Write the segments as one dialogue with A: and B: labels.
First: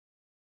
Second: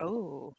A: Oh,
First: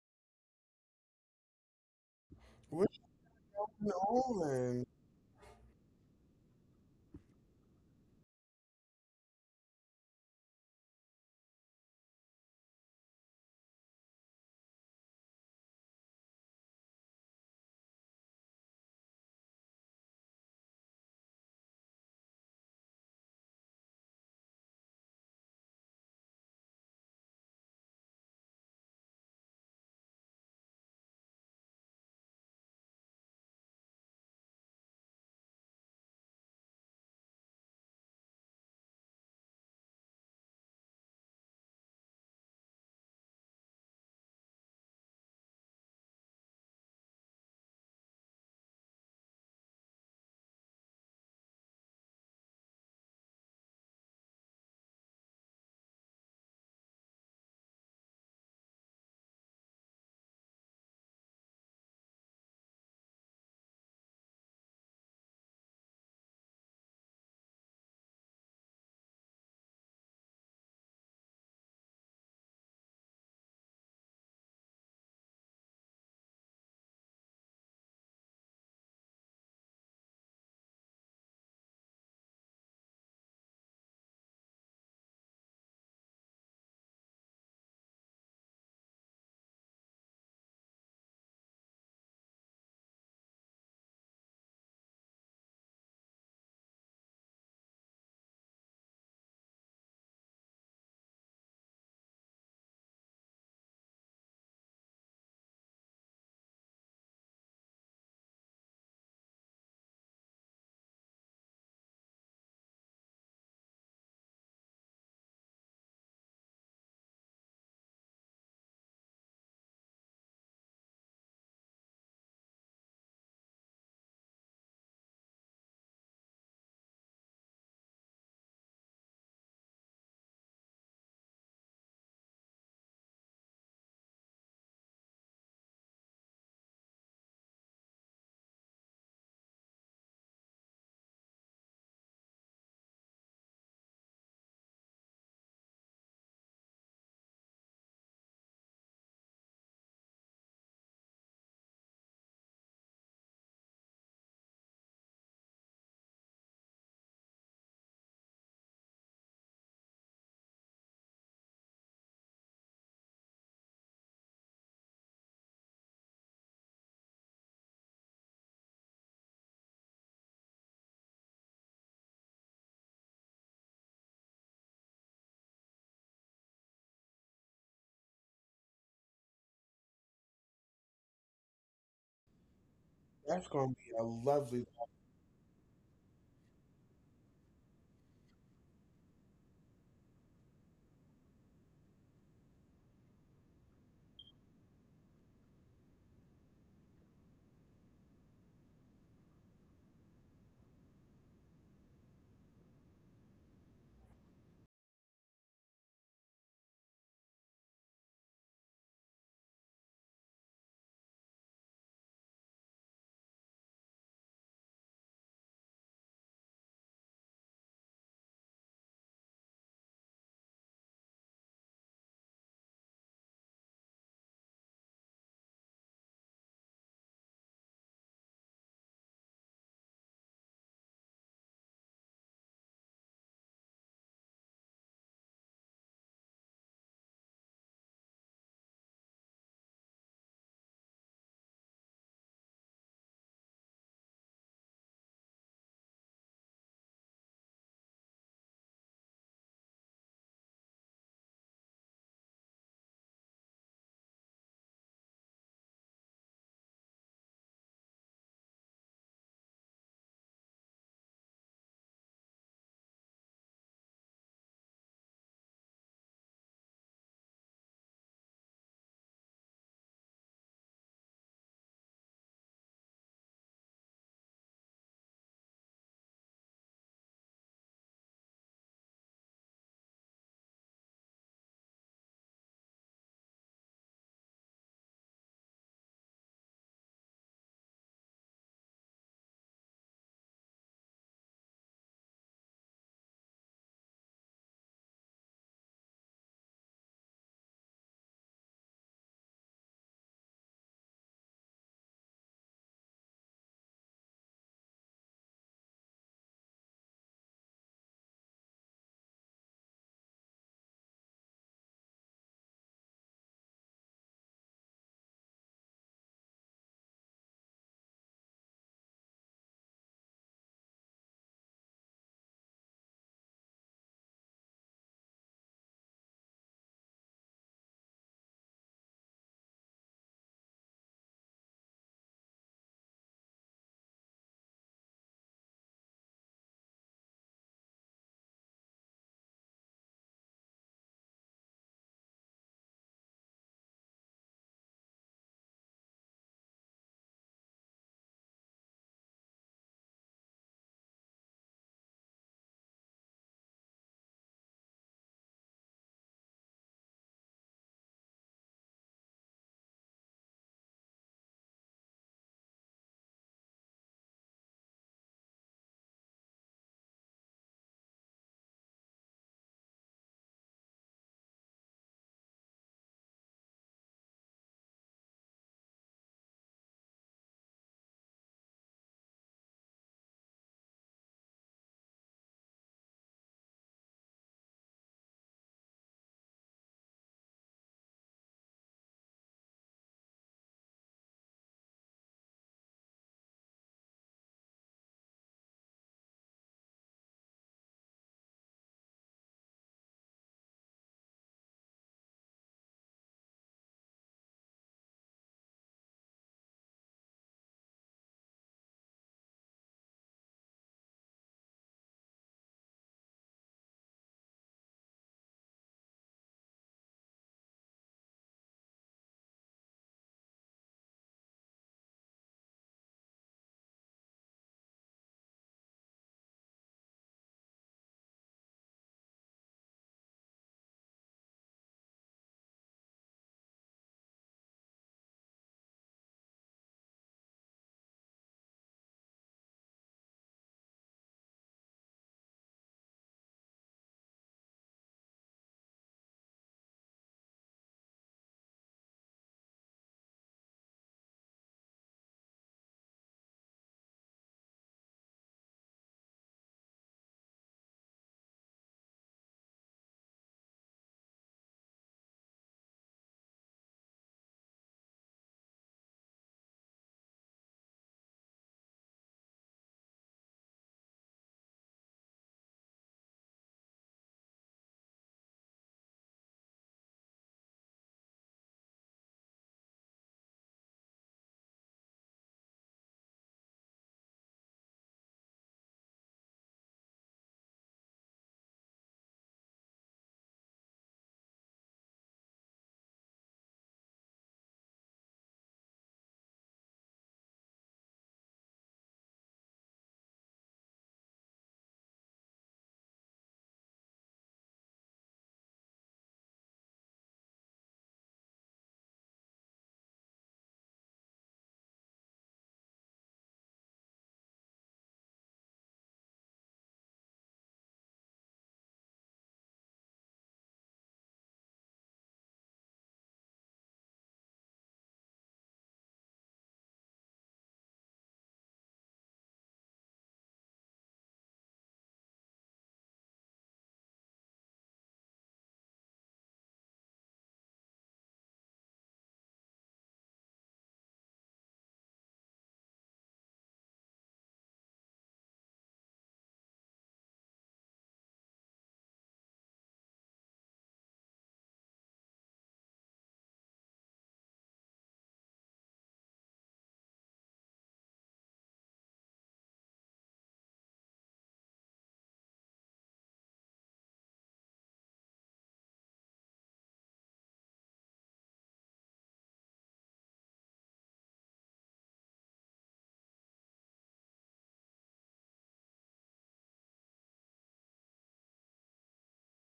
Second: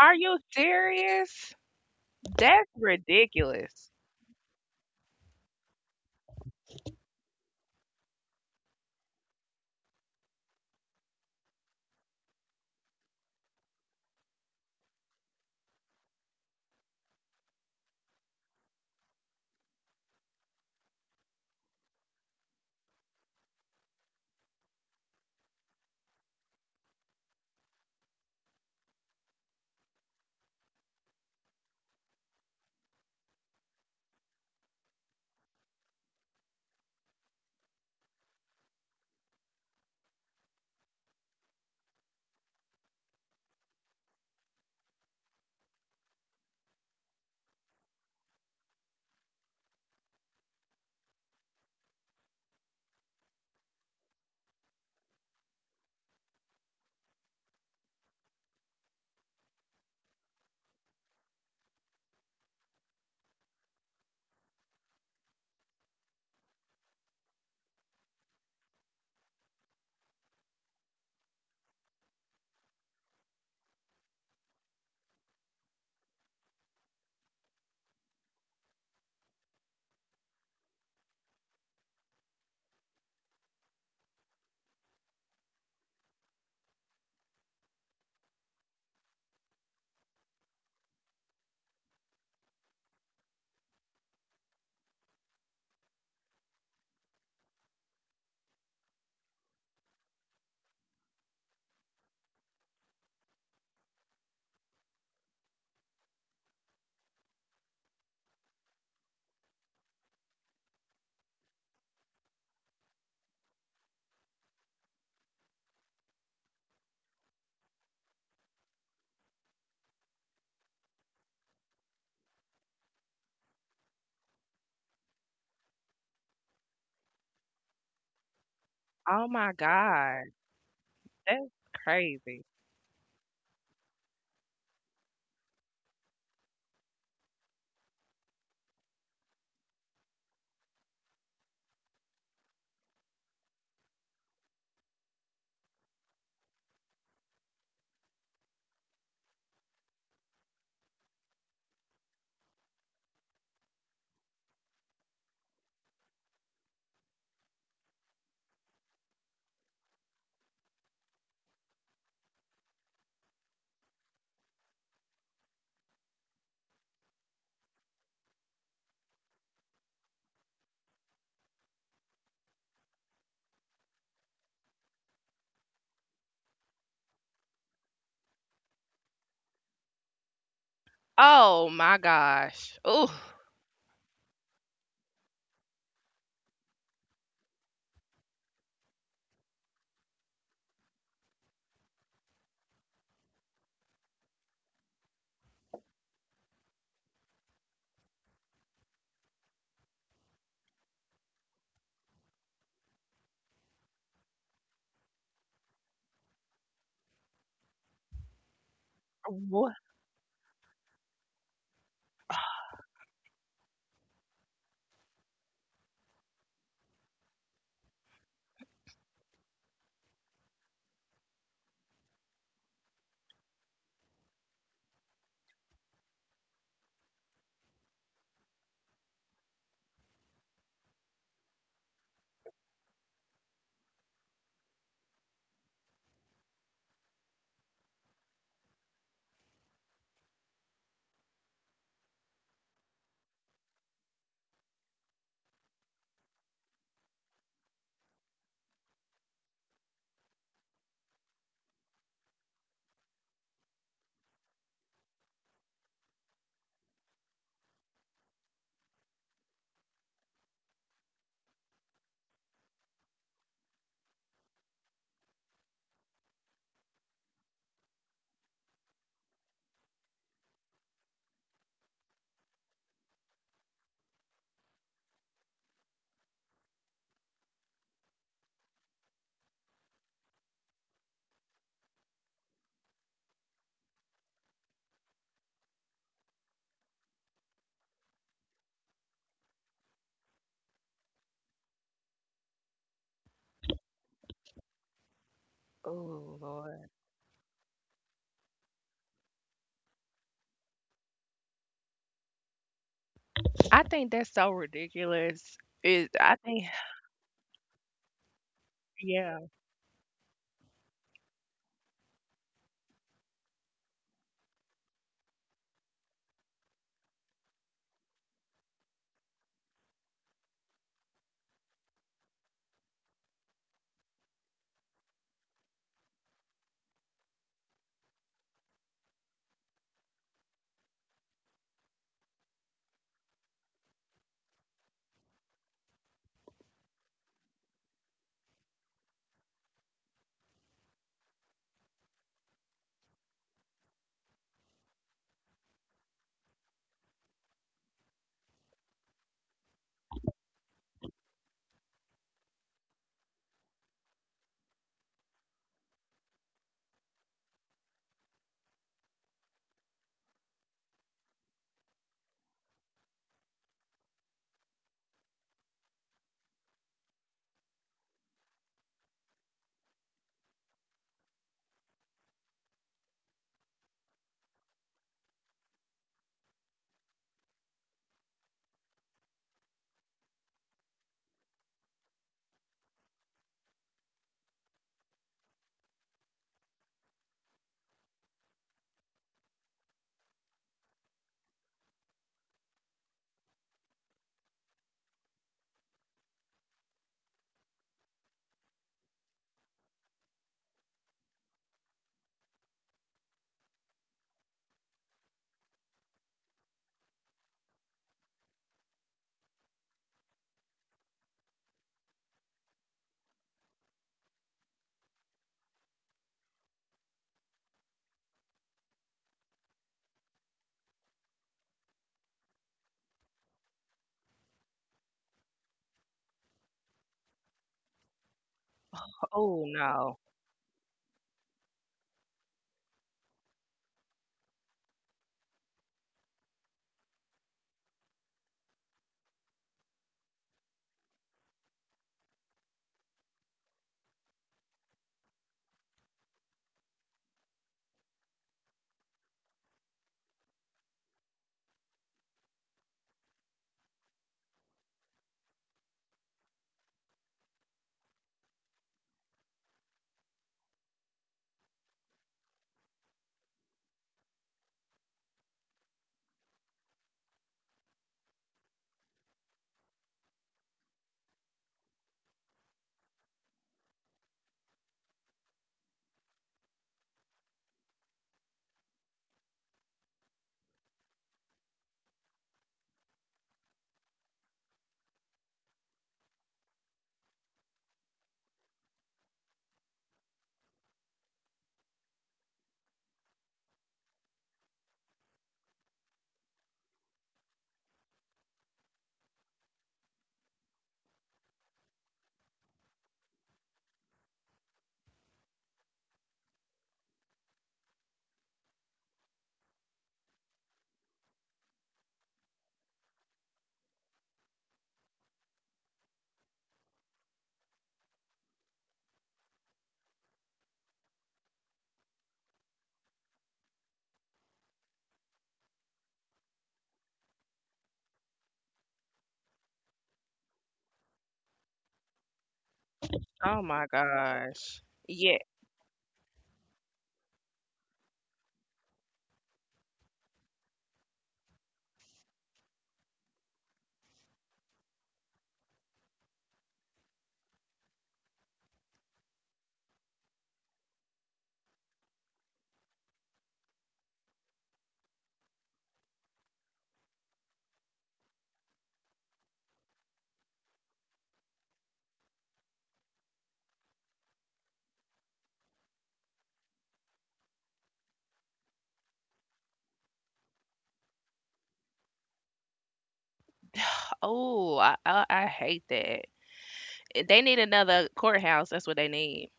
A: are you serious? That's
B: We're
A: ridiculous.
B: in Olin.
A: Oh my God, that's crazy. Oh my gosh. Oh,
B: That's gonna be a lovely
A: what? Oh Lord, I think that's so ridiculous. Is I think yeah. Oh no. Oh my gosh. Yeah. Oh, I hate that. They need another courthouse. That's what they need.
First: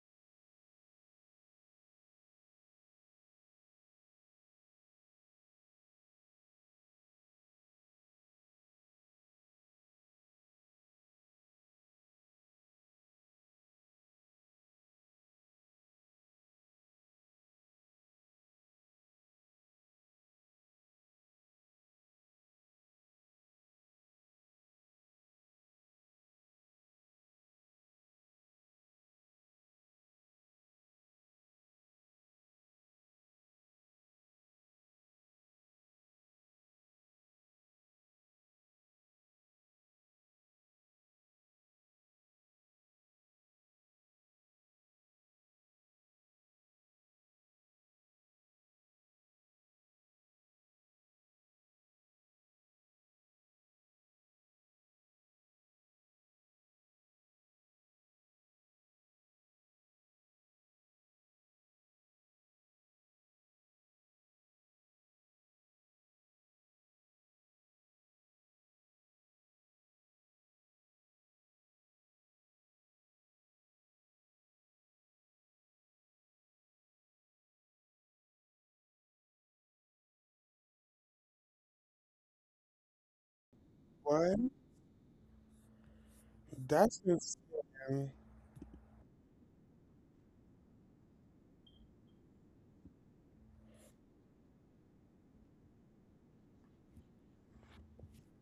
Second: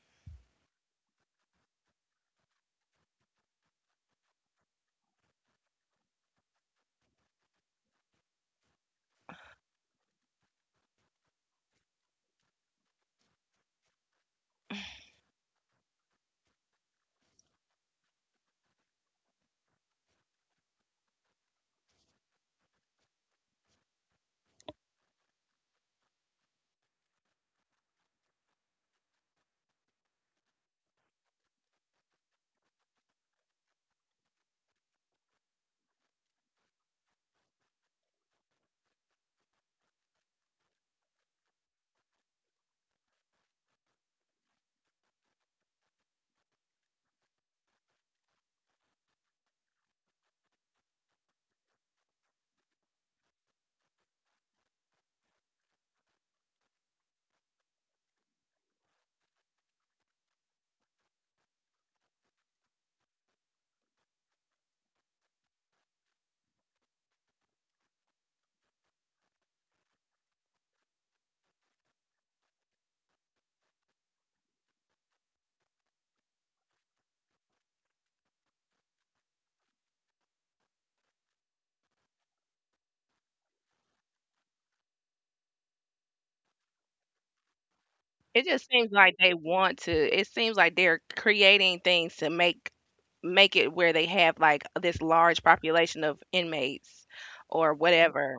B: one. That's just, um,
A: It just seems like they want to. It seems like they're creating things to make it where they have like this large population of inmates or whatever.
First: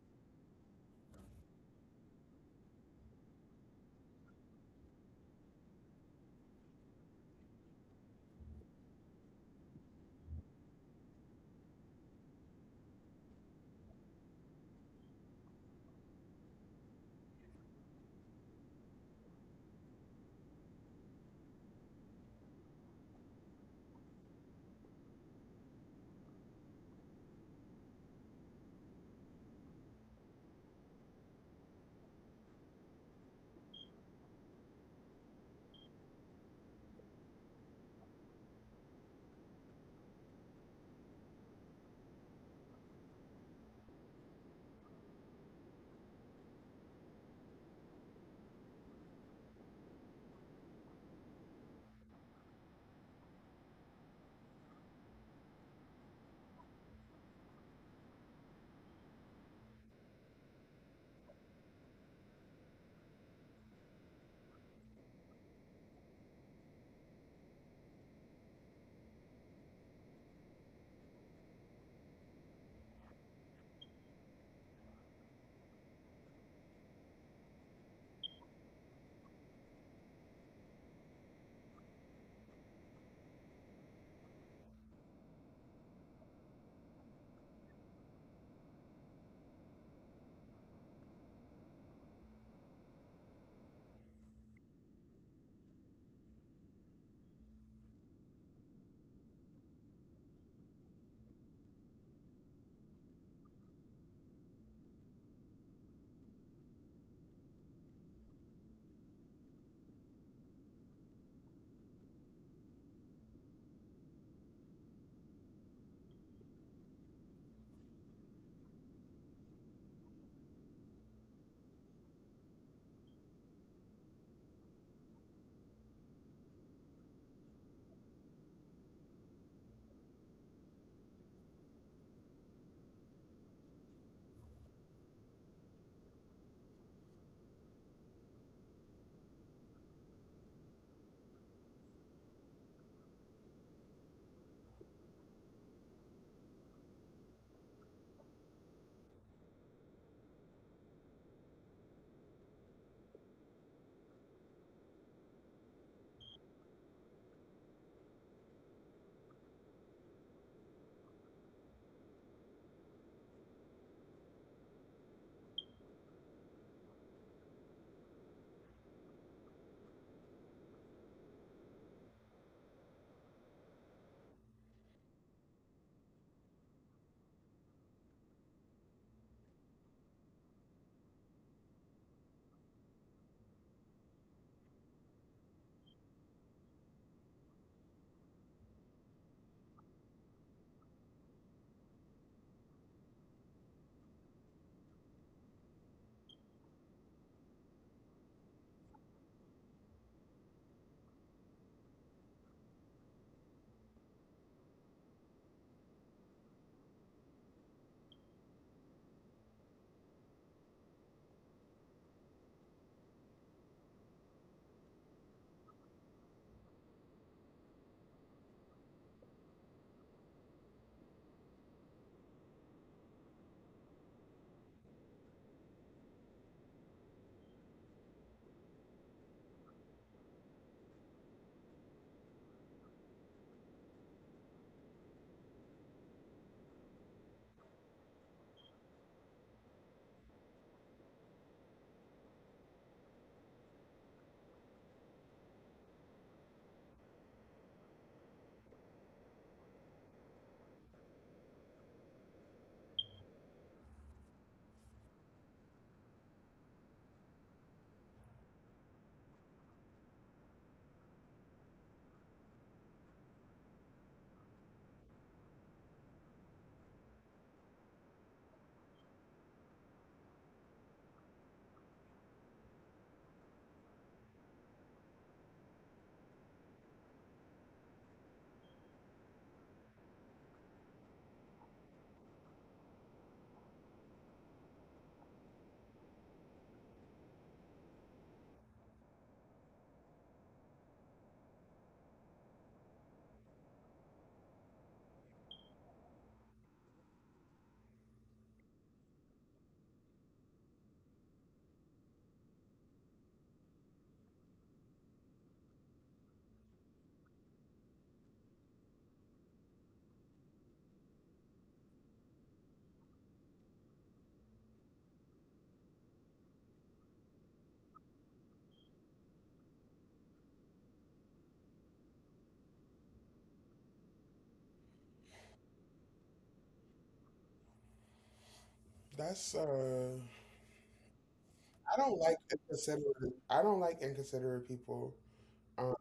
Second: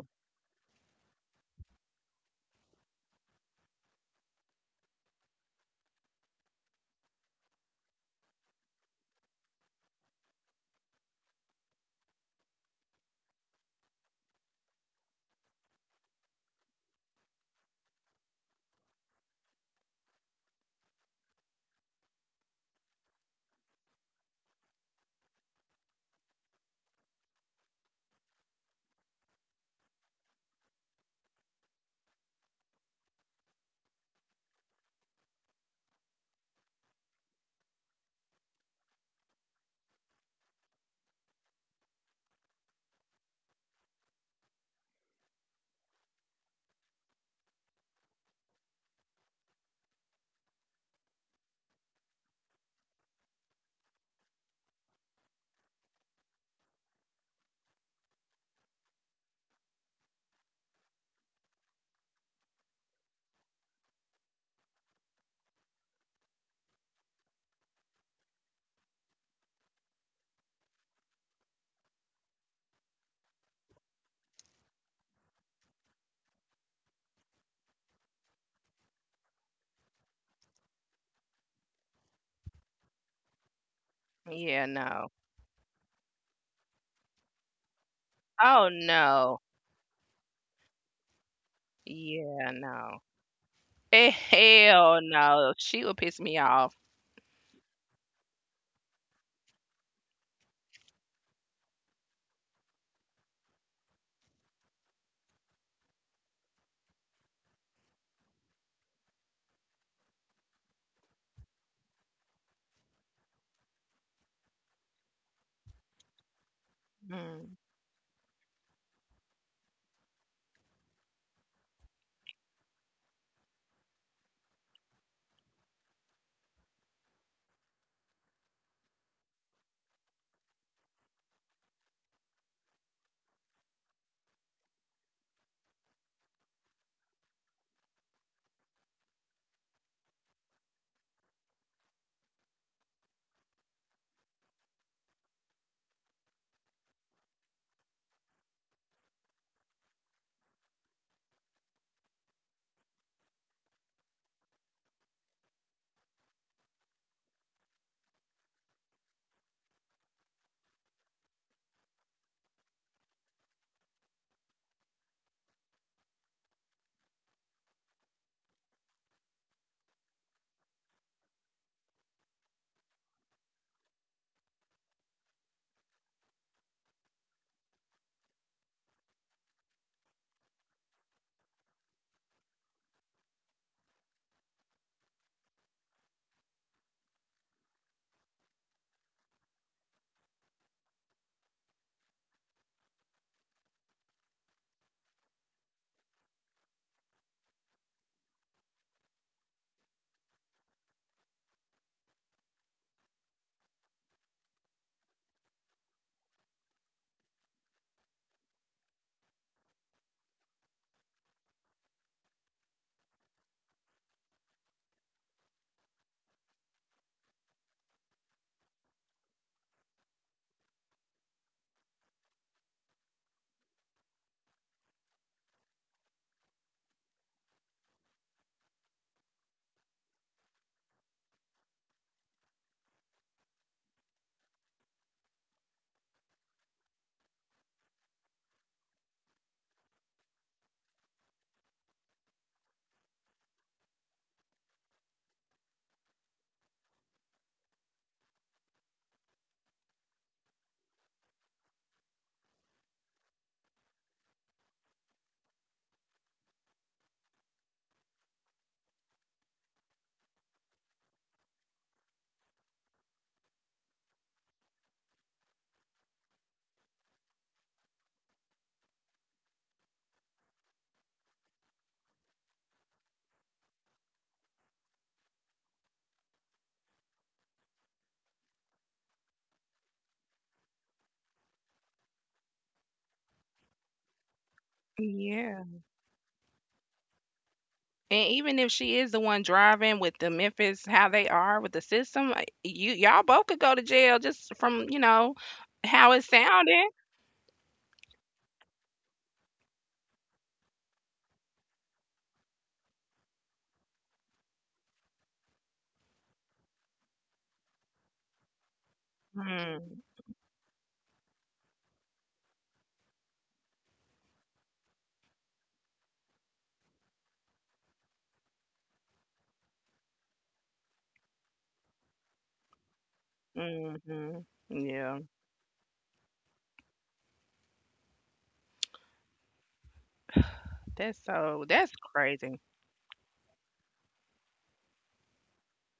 A: Yeah, no. Oh no. Yeah, no. Eh, hell no. She would piss me off. Mm. Yeah. And even if she is the one driving with the Memphis, how they are with the system, like, you y'all both could go to jail just from, you know, how it sounded. Mhm. Yeah.
B: that's.
A: That's
B: I don't like
A: crazy.
B: inconsiderate. I don't like inconsiderate people. Um,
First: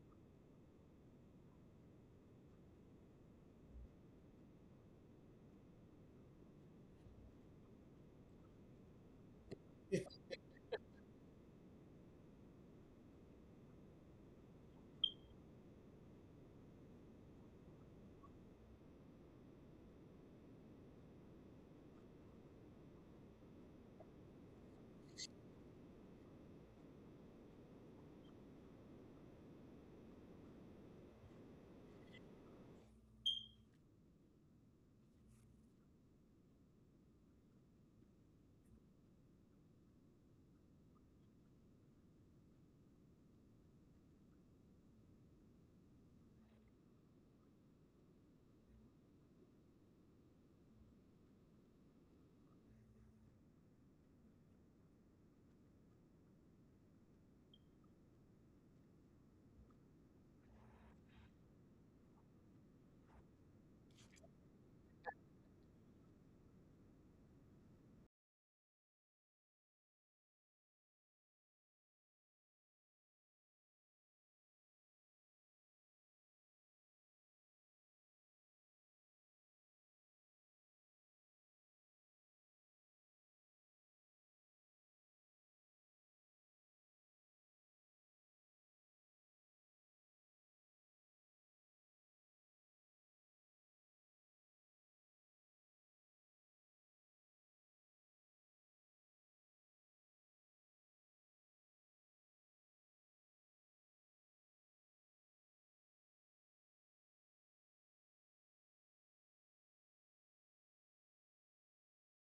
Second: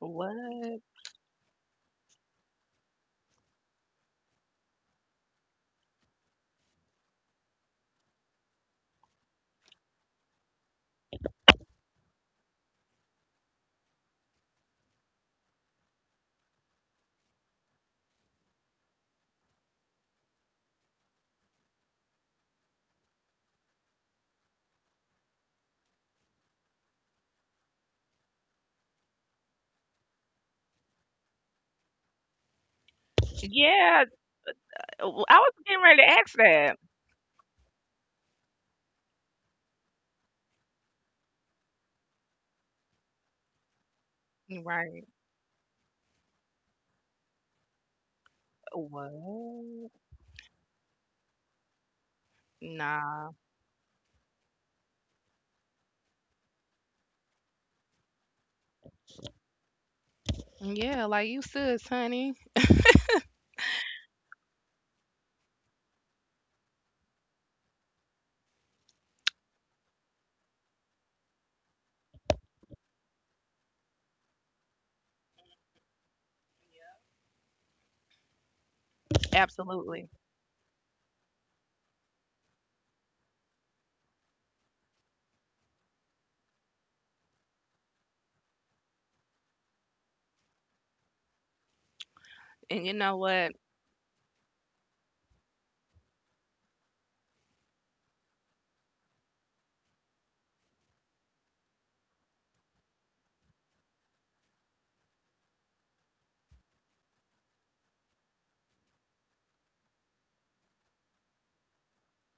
A: What? Yeah, I was getting ready to ask that. Right. What? Nah. Yeah, like you should, honey. Absolutely. And you know what?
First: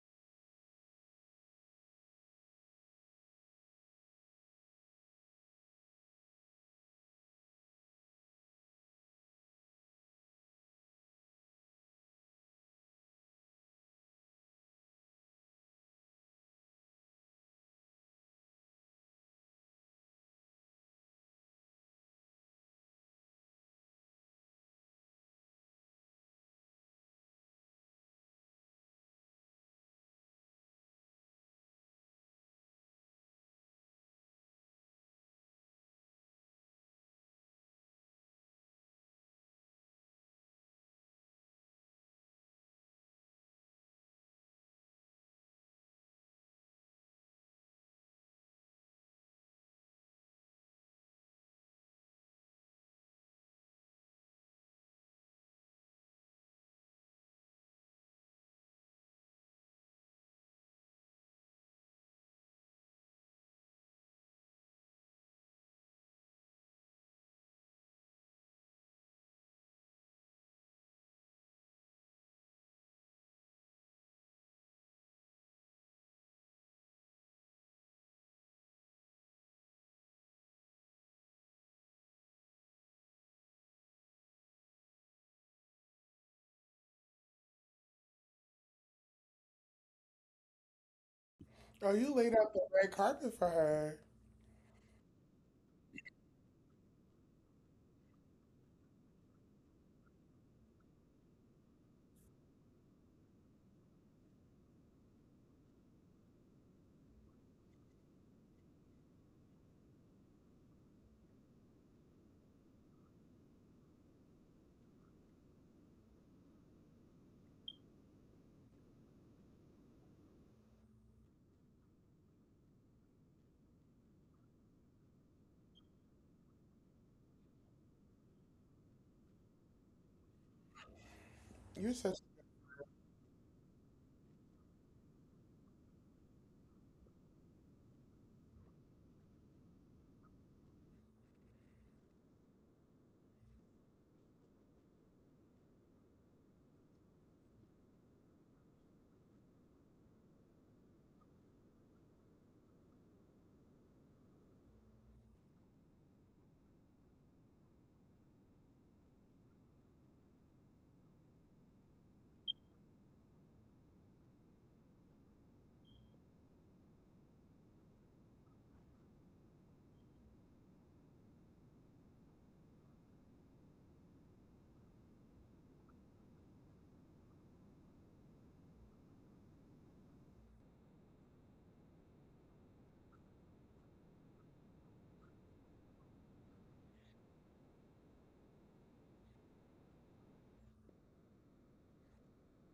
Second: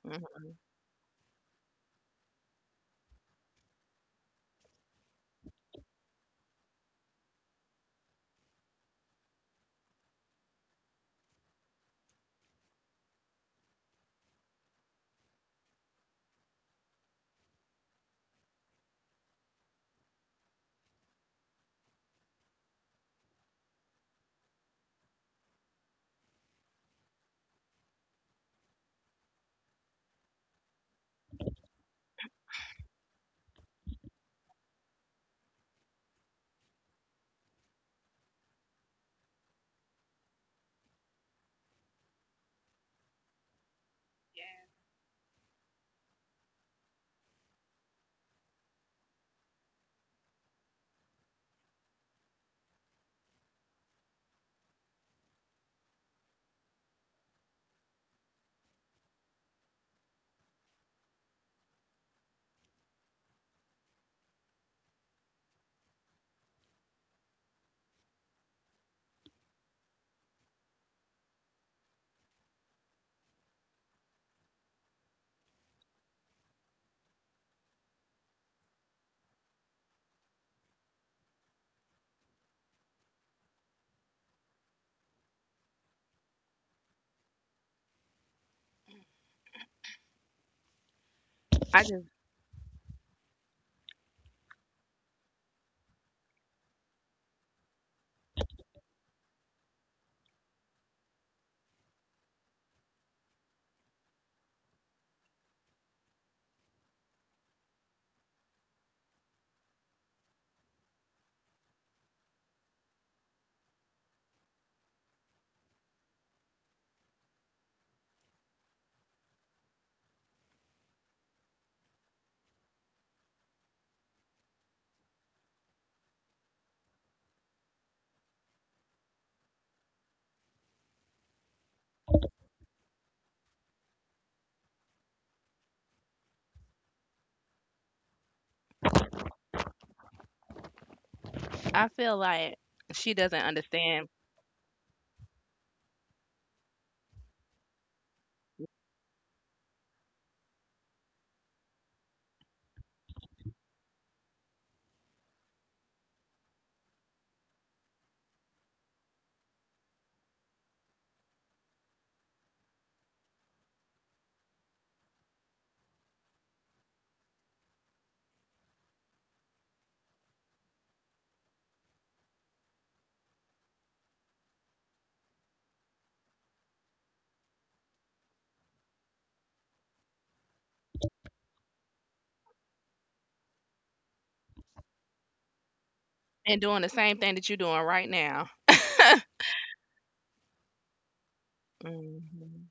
A: Mhm. I
B: oh,
A: just
B: you laid out the red carpet for her. You're such
A: I feel like she doesn't understand and doing the same thing that you're doing right now. Mhm.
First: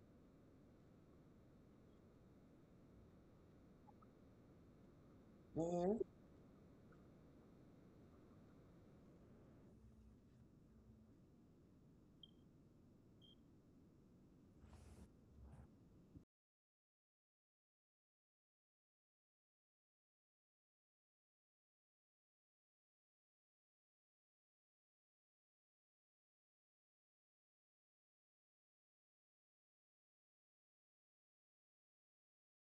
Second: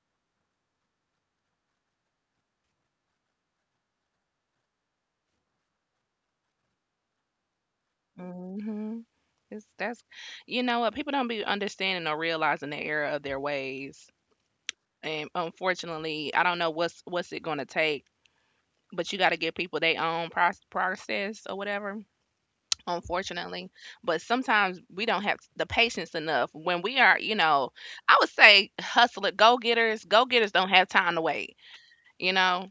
A: Mhm. It's that's you know what people don't be understanding or realizing the error of their ways, and unfortunately, I don't know what's it gonna take. But you got to give people their own process or whatever. Unfortunately, but sometimes we don't have the patience enough when we are, you know, I would say hustler, go getters. Go getters don't have time to wait. You know.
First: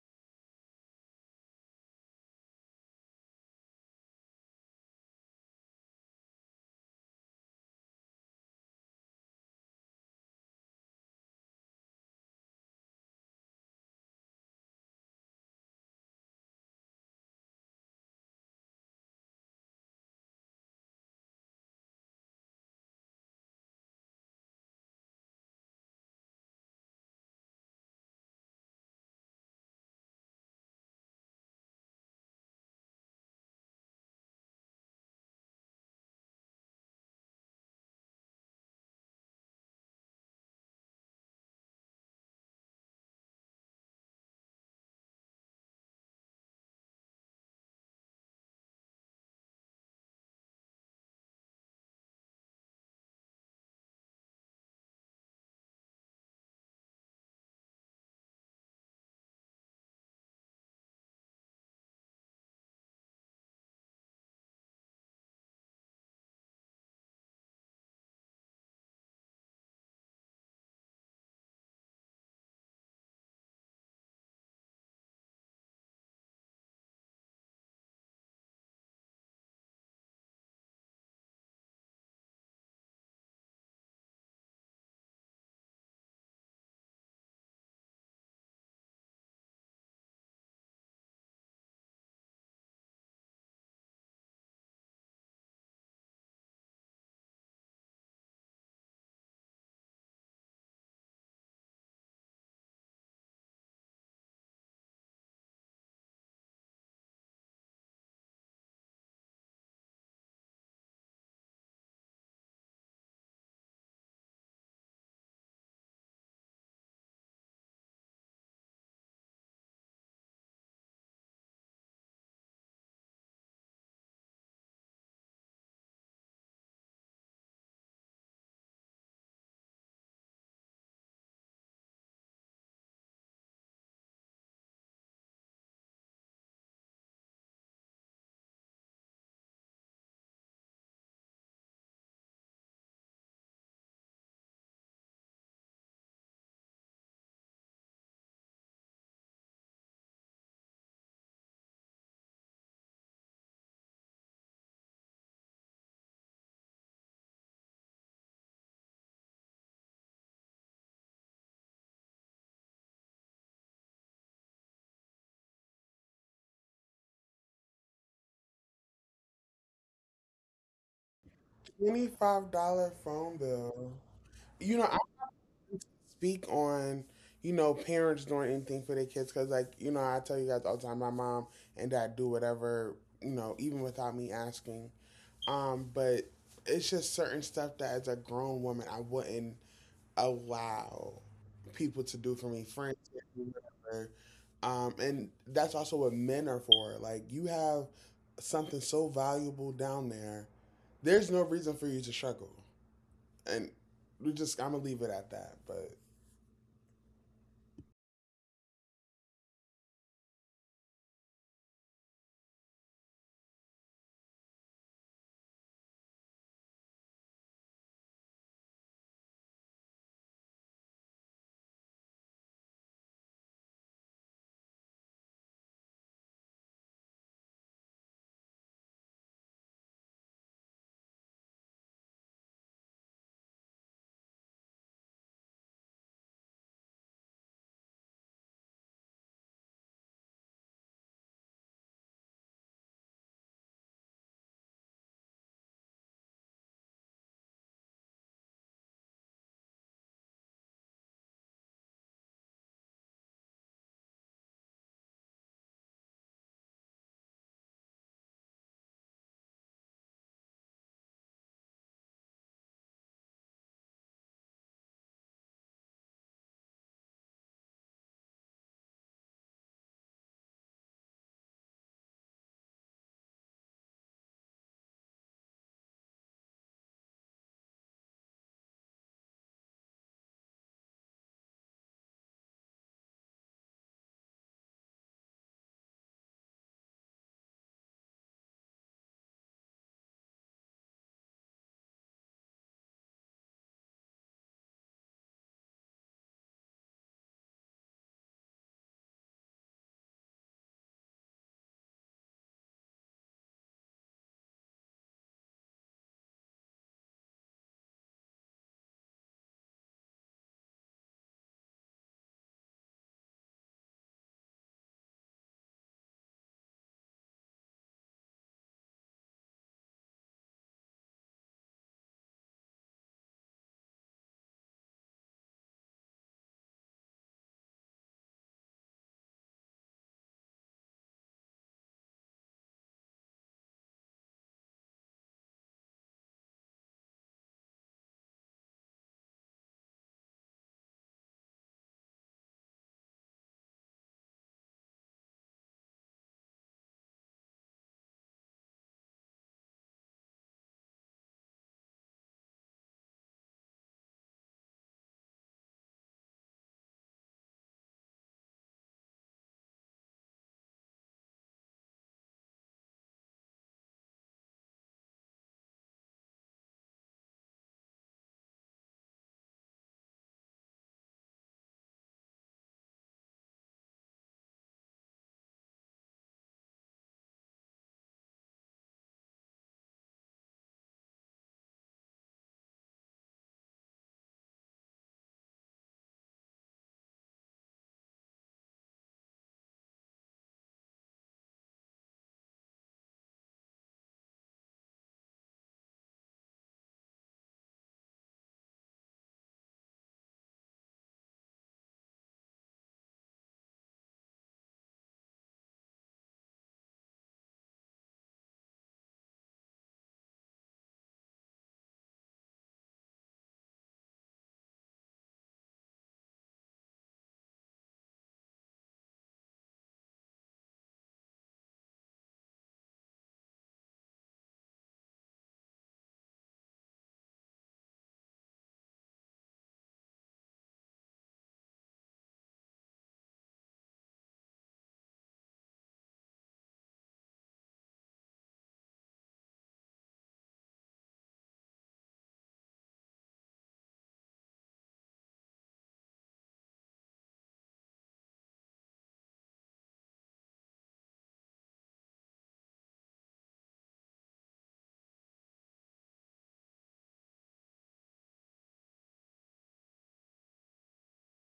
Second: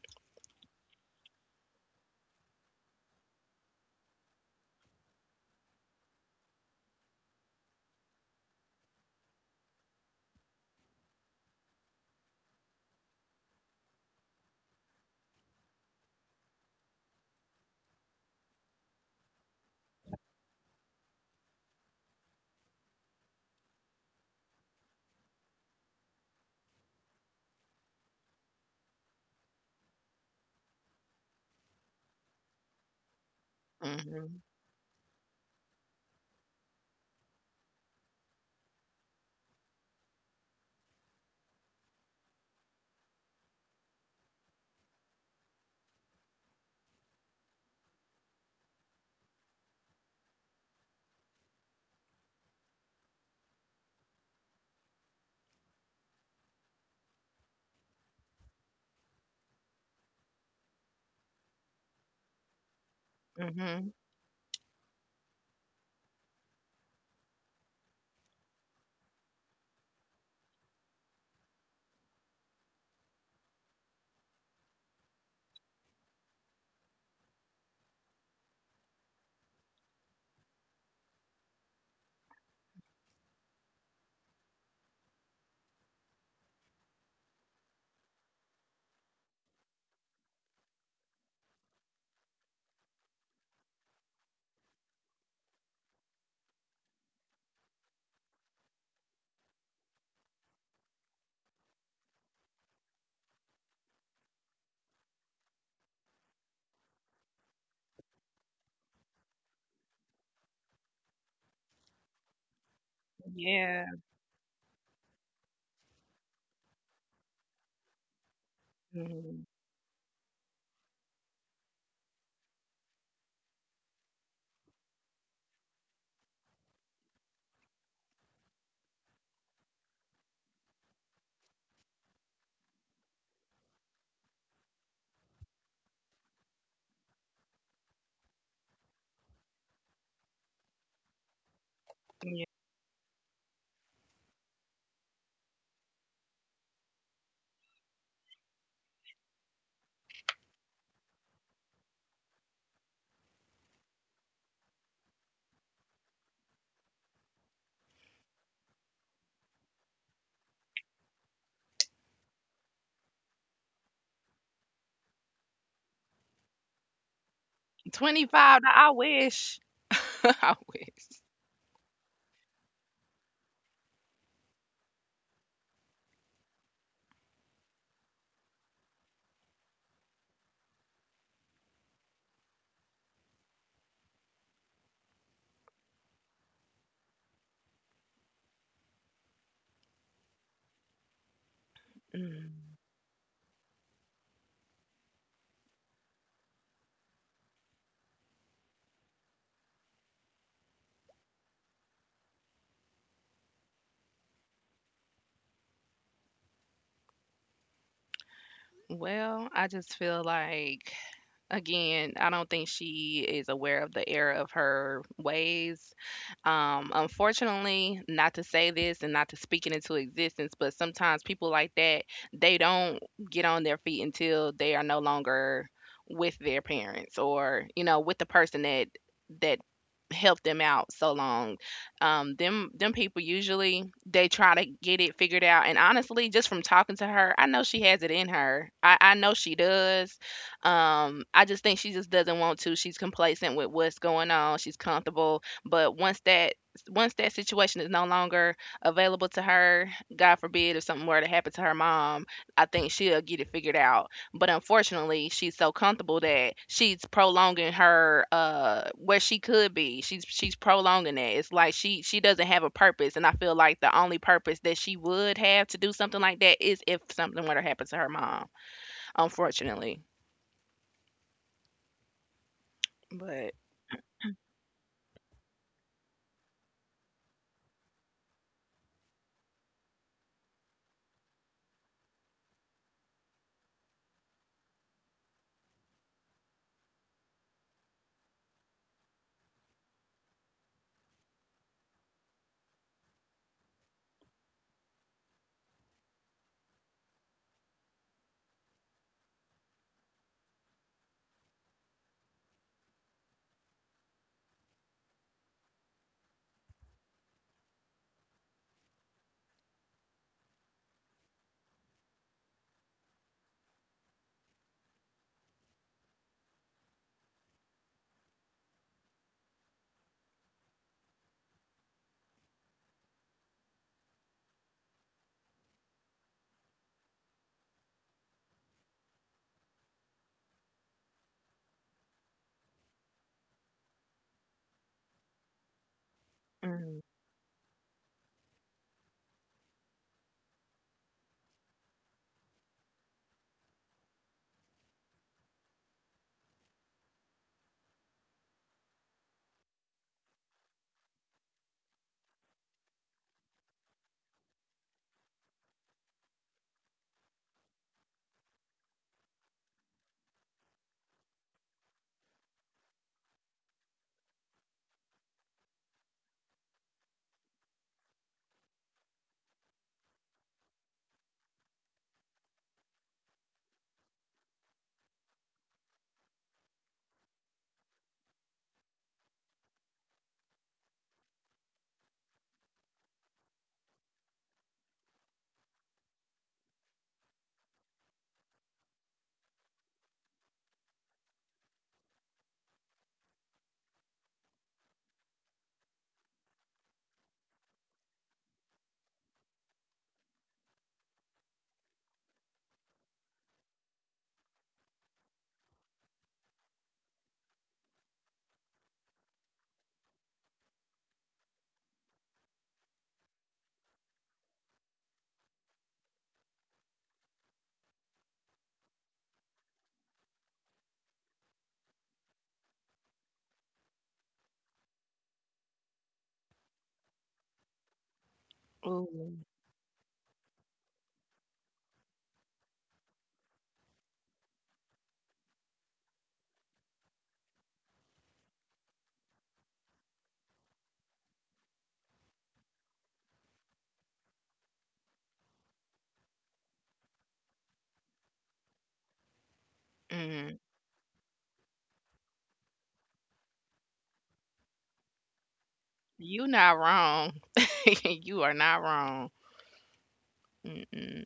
A: Mhm. Mhm. Yeah. Mhm. Yeah. 25. I wish. I wish.
B: $25 phone bill. You know, I speak on parents doing anything for their kids because, like, I tell you guys all the time, my mom and dad do whatever, even without me asking. But it's just certain stuff that as a grown woman I wouldn't allow people to do for
A: Mm.
B: me, friends, family, whatever. And that's also what men are for. Like you have something so valuable down there, there's no reason for you to struggle. And we just I'm gonna leave it at that. But
A: Well, I just feel like again, I don't think she is aware of the error of her ways. Unfortunately, not to say this and not to speak it into existence, but sometimes people like that, they don't get on their feet until they are no longer with their parents or, you know, with the person that helped them out so long. Them people usually they try to get it figured out. And honestly, just from talking to her, I know she has it in her. I know she does I just think she just doesn't want to. She's complacent with what's going on. She's comfortable, but once that situation is no longer available to her, God forbid if something were to happen to her mom, I think she'll get it figured out. But unfortunately, she's so comfortable that she's prolonging her where she could be. She's prolonging it. It's like she doesn't have a purpose, and I feel like the only purpose that she would have to do something like that is if something were to happen to her mom. Unfortunately, but. Mm. Ooh. Mm. You not wrong. You are not wrong. Mm-mm.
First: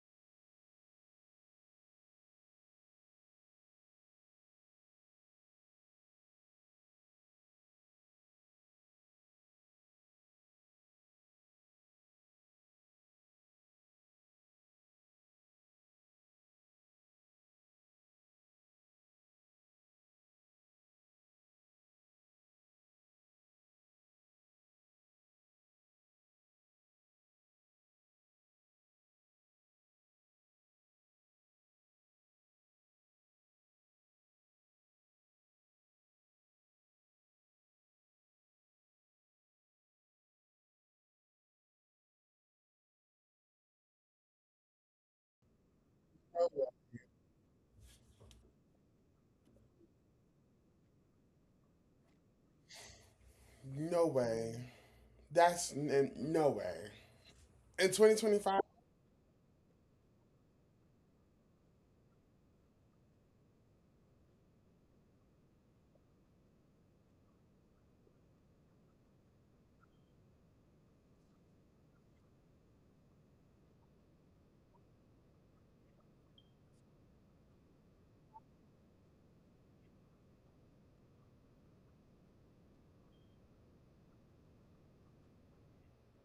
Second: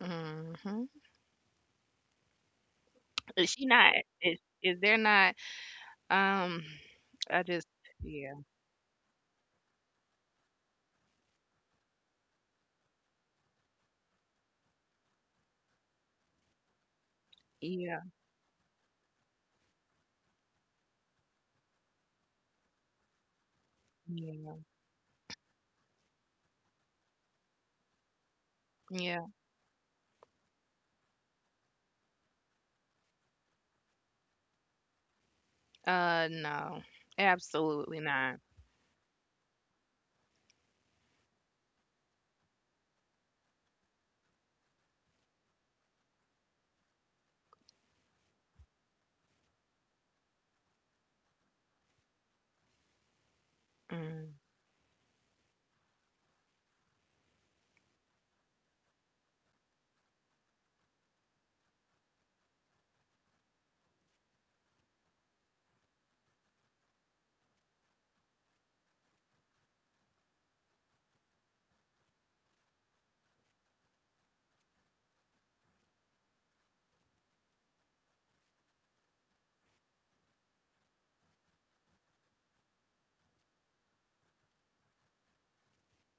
A: Mm-hmm. Is she not? Is there not? Um, I just yeah, yeah, yeah, yeah. No, absolutely not.
B: no
A: Mm,
B: way. That's no way. In 2025,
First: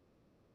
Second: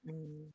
A: mm.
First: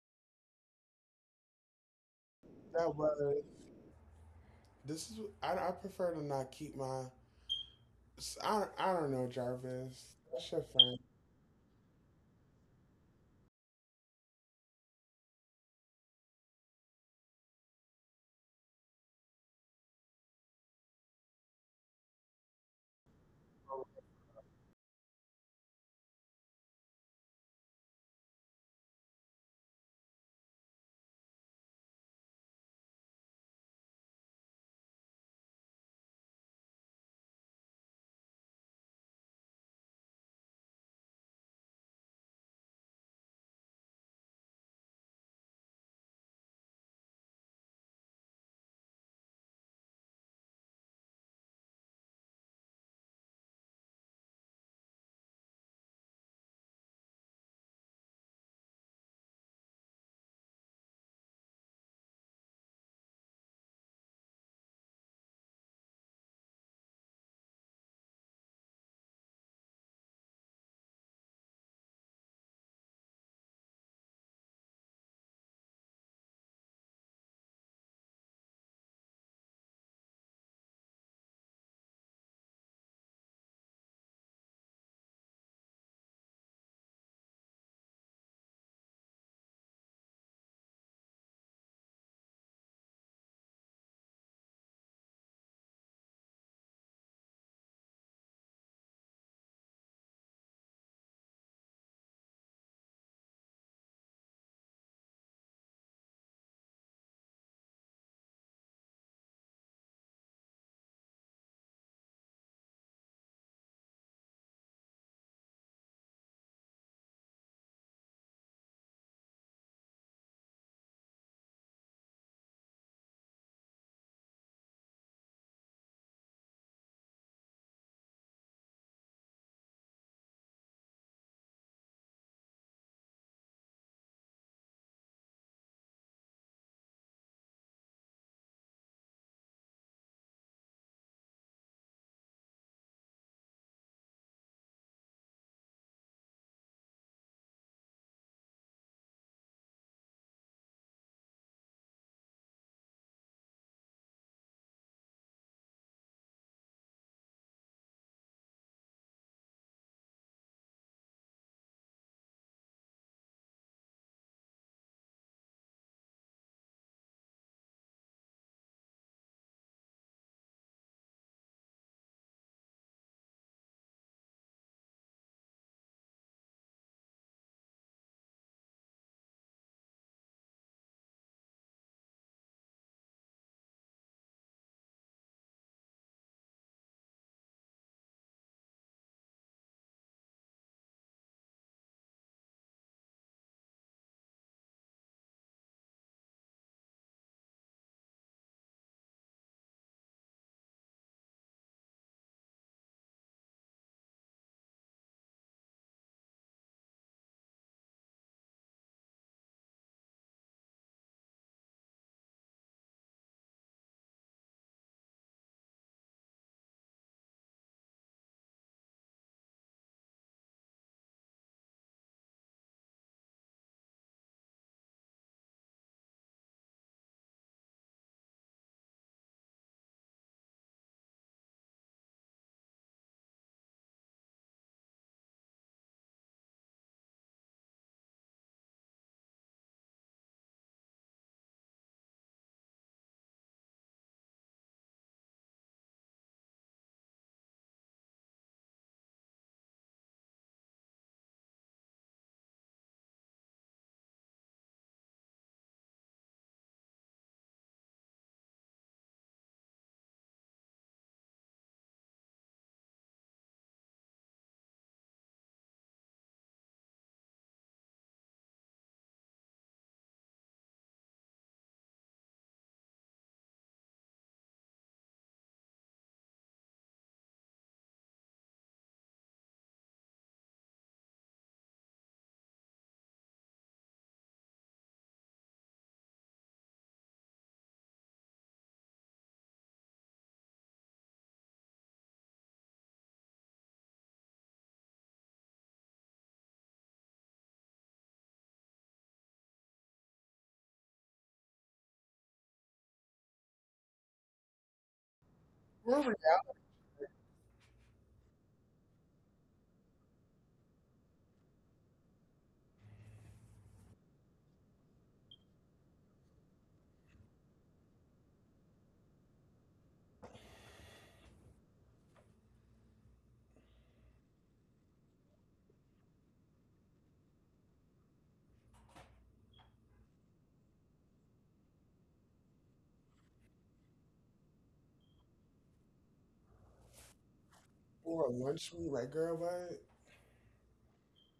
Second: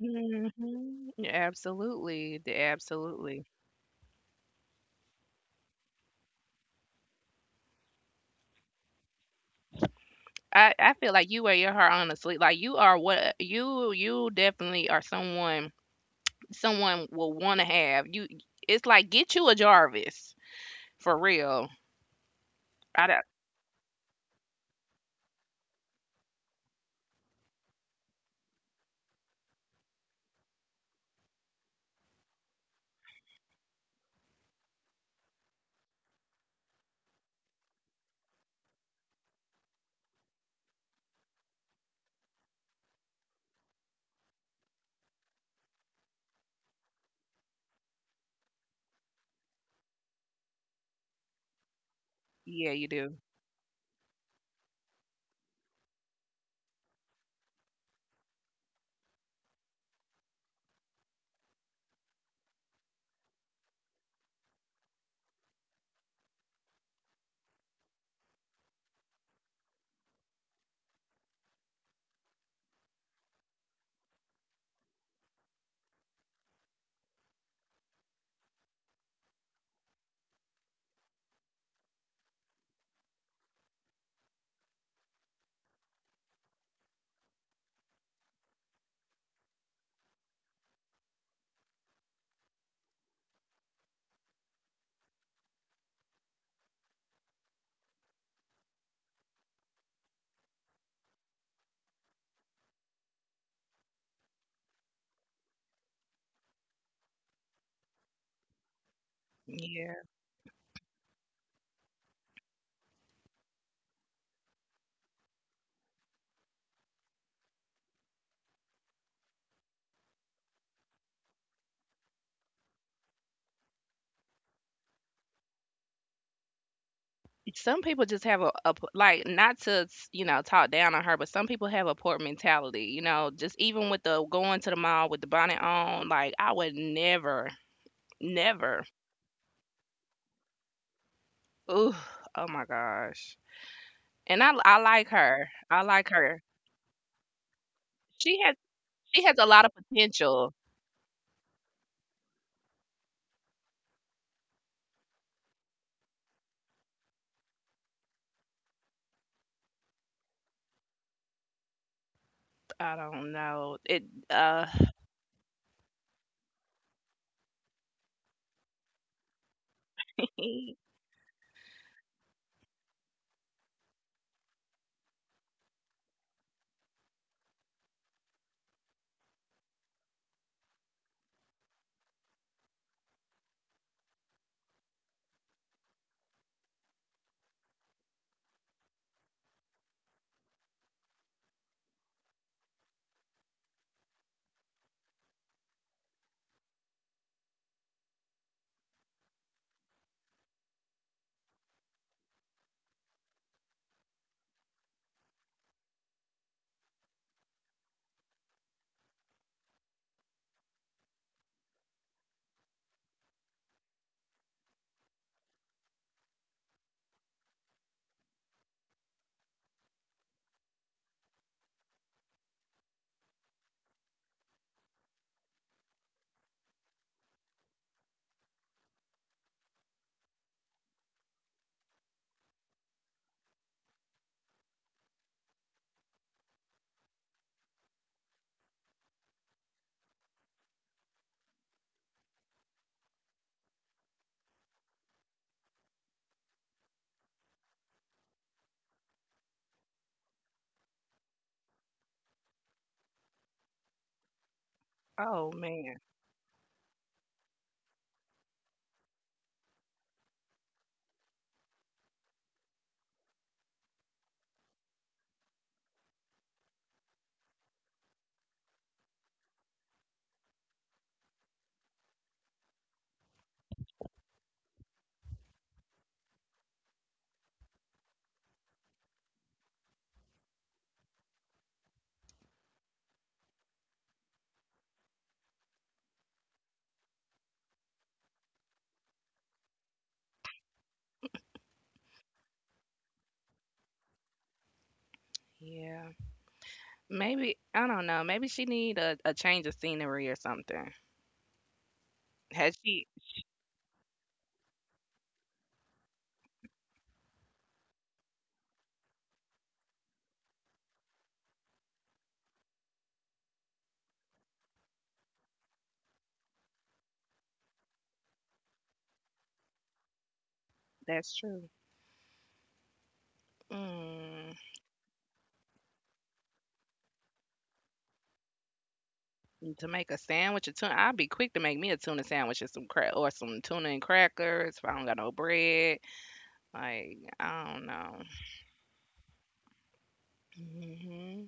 A: Mm-hmm. Yeah, absolutely,
B: that was
A: absolutely.
B: this is I prefer to not keep my. I don't know, Jarvis. That's your
A: I
B: friend.
A: feel like you wear your heart on the sleeve. Like you are what you definitely are someone someone will want to have. You, it's like get you a Jarvis for real. I don't, yeah, you do. Yeah. Some people just have like not to you know talk down on her, but some people have a poor mentality. You know, just even with the going to the mall with the bonnet on, like I would never, never. Ooh, oh my gosh. And I like her. I like her. She has she has a lot of potential. I don't know. It uh. he- Oh man. Yeah. Maybe I don't know. Maybe she need a change of scenery or something. Has she?
B: Remember that
A: That's true. Mm, to make a sandwich or tuna, I'd be quick to make me a tuna sandwich and some crack or some tuna and crackers. If I don't got no bread, like I don't know.
B: for a lunch meet, like girl, what?
A: Hmm.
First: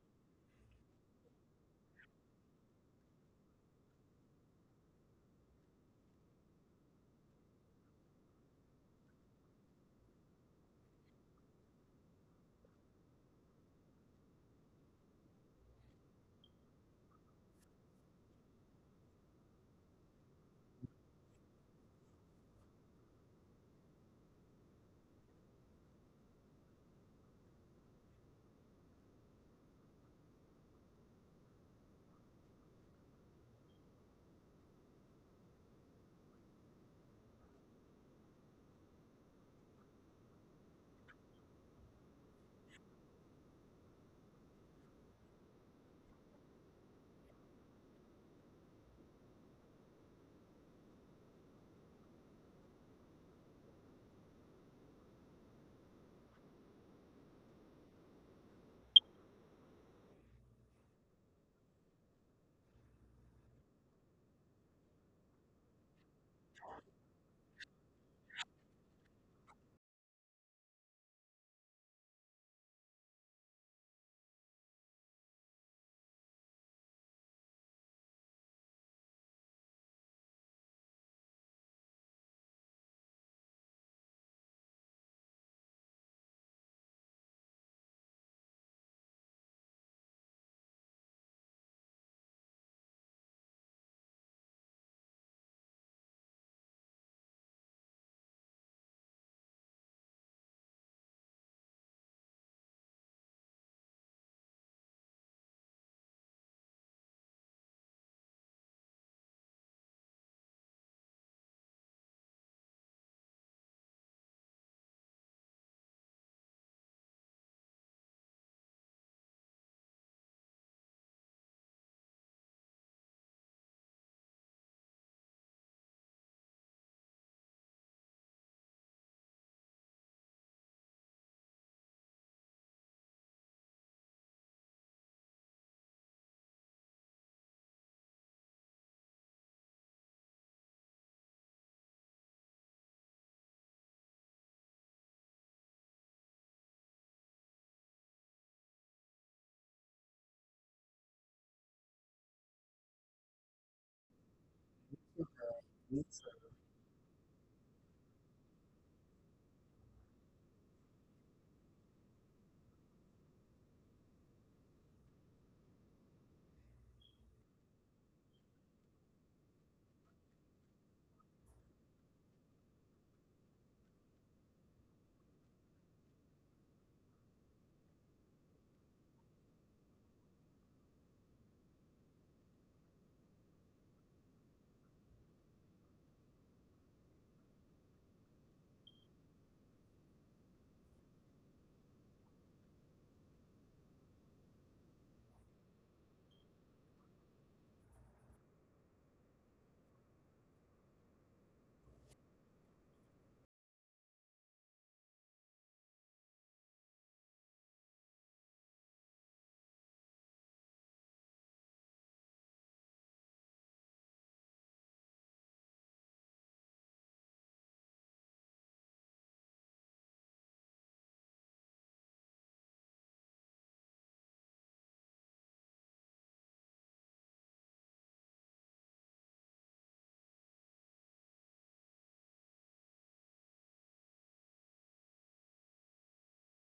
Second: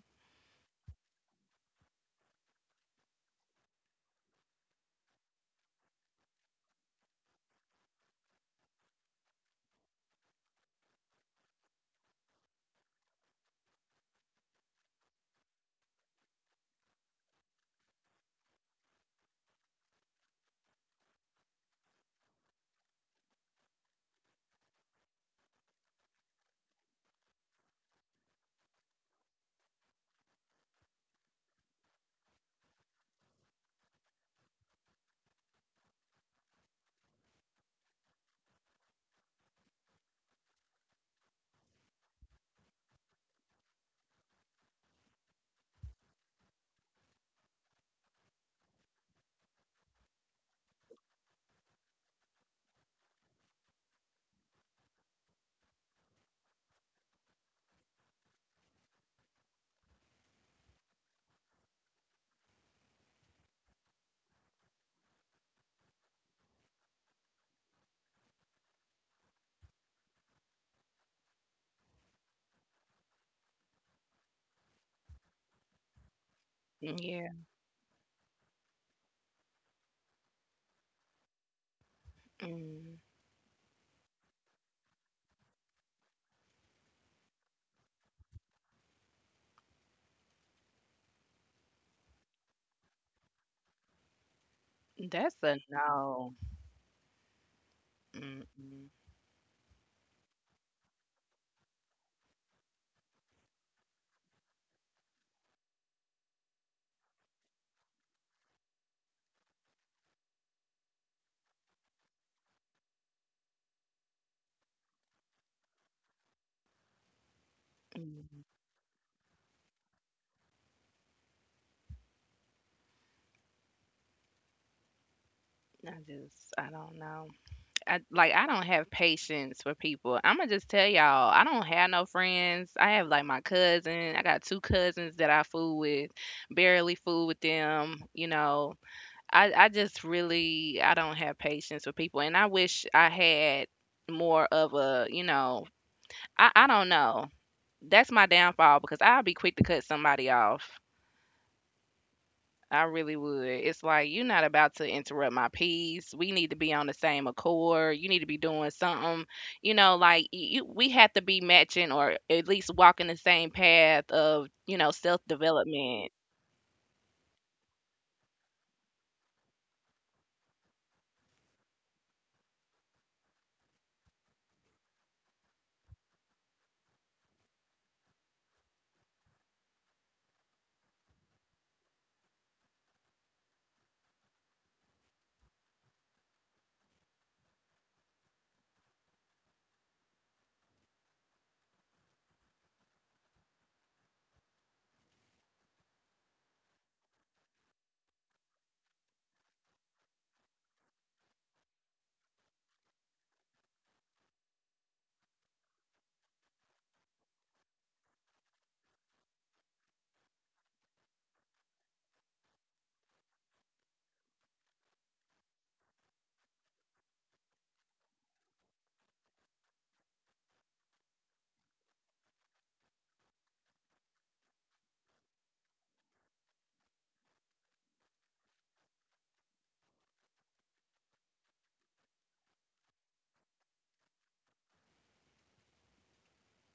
A: Yeah. Mm. That's a no. Mm-mm. Mm. I don't know. I like, I don't have patience for people. Imma just tell y'all, I don't have no friends. I have, like, my cousin. I got 2 cousins that I fool with, barely fool with them, you know. I just really I don't have patience for people, and I wish I had more of you know I don't know. That's my downfall because I'll be quick to cut somebody off. I really would. It's like you're not about to interrupt my peace.
B: Yes.
A: We need to be on the same accord. You need to be doing something, you know, like you, we have to be matching or at least walking the same path of, you know, self development.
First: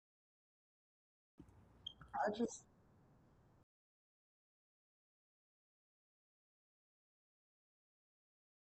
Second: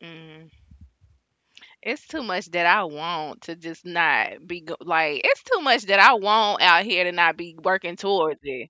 A: Mm. It's too
B: I
A: much
B: just
A: that I want to just not like. It's too much that I want out here to not be working towards it.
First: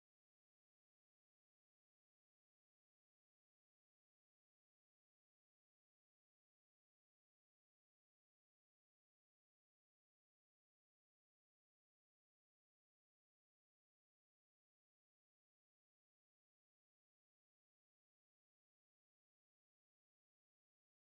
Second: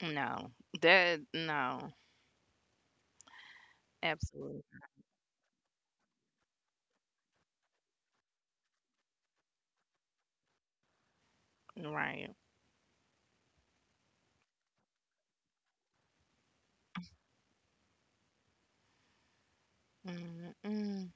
A: No, that no, absolutely right. Mm-mm.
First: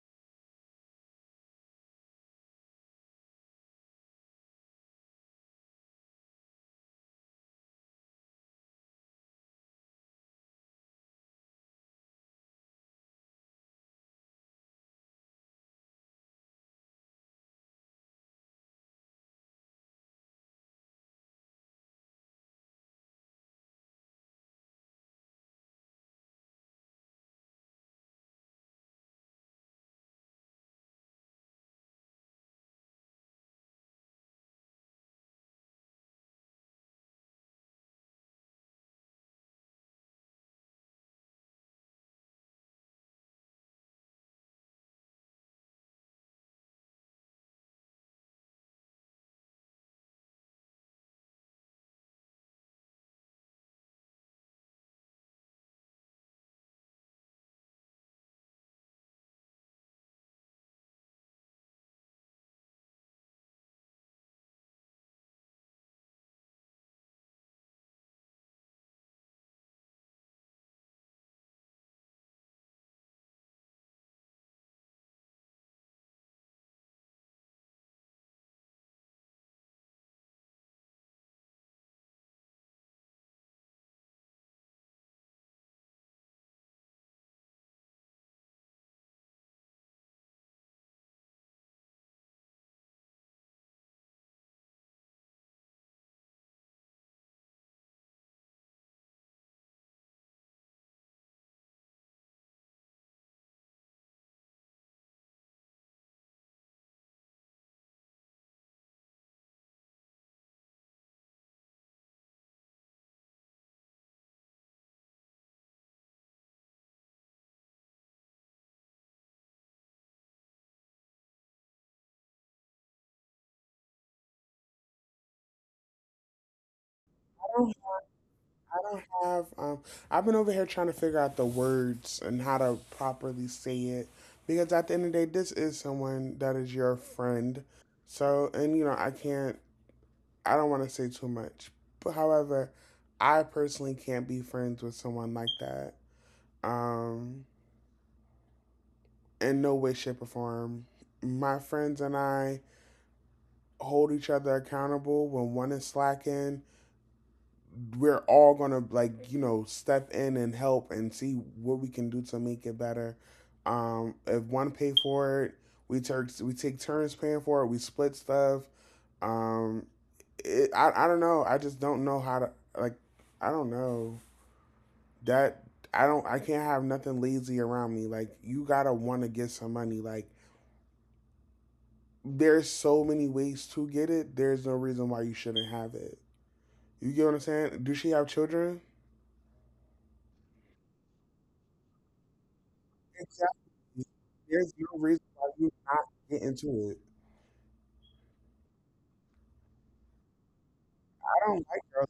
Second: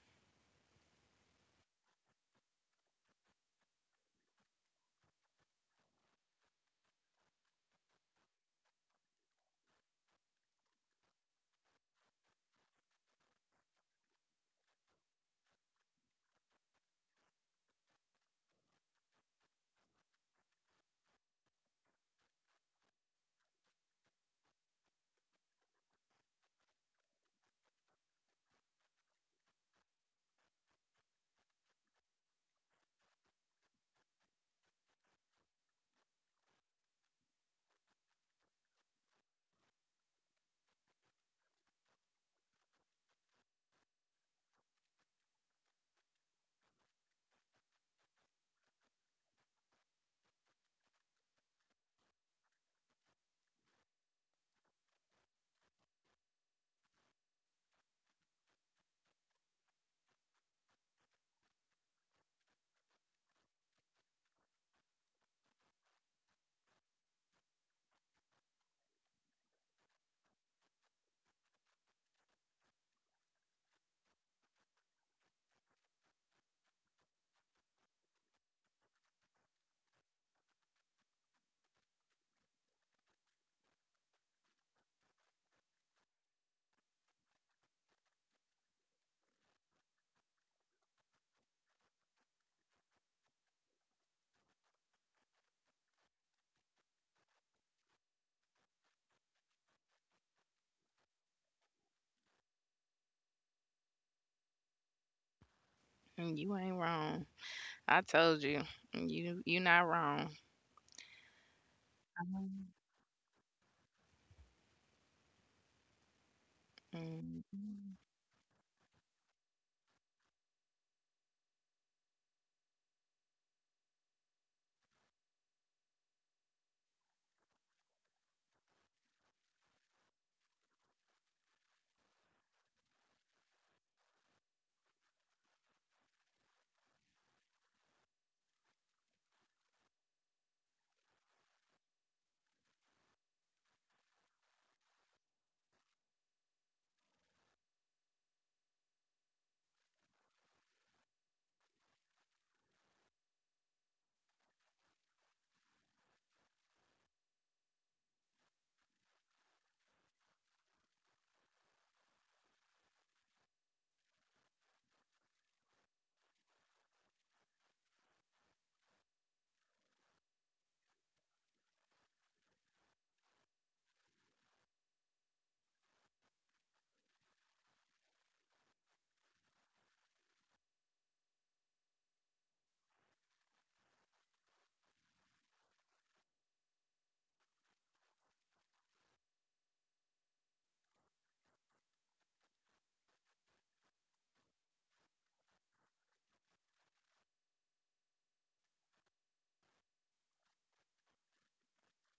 A: You ain't wrong. I told you, you not wrong. Um. Mhm.
B: I don't, I don't have. I've been over here trying to figure out the words and how to properly say it, because at the end of the day this is someone that is your friend. So and you know I don't want to say too much. But however, I personally can't be friends with someone like that. Um in no way, shape, or form. My friends and I hold each other accountable. When one is slacking, we're all gonna, like, step in and help and see what we can do to make it better. If one pay for it, we take turns paying for it. We split stuff. um it, I don't know. I just don't know how to, like, I don't know that I can't have nothing lazy around me. Like, you gotta want to get some money. Like, there's so many ways to get it. There's no reason why you shouldn't have it. You get what I'm saying? Does she have children? Exactly. There's no reason why you not get into it. I don't like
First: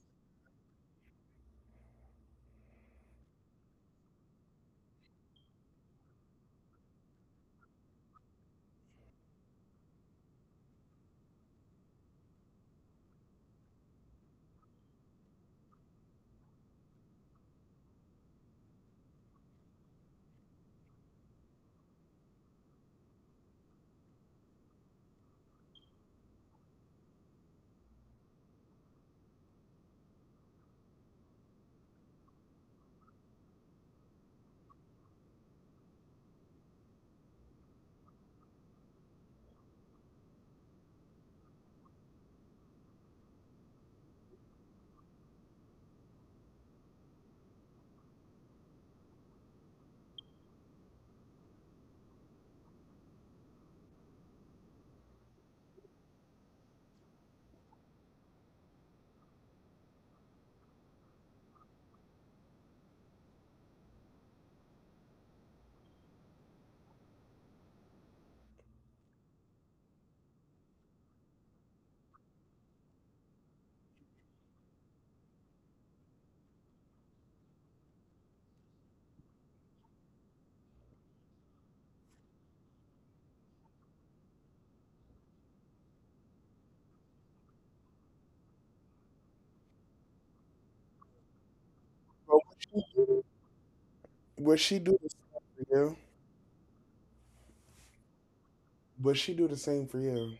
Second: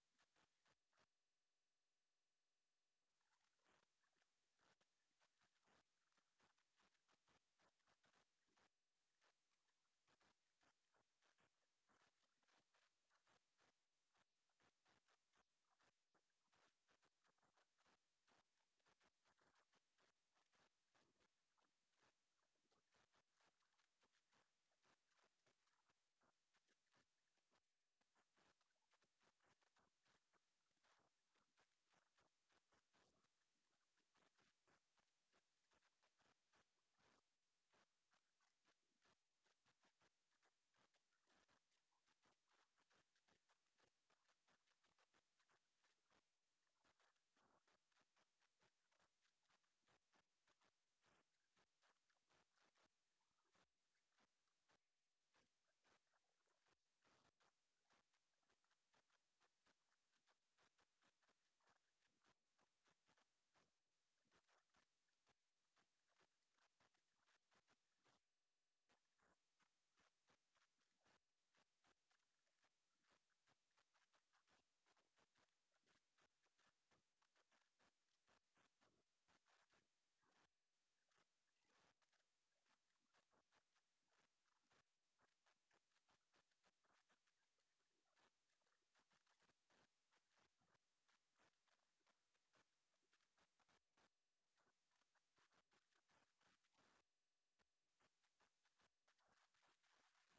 B: girls. But would she do the same for you? Would she do the same for you?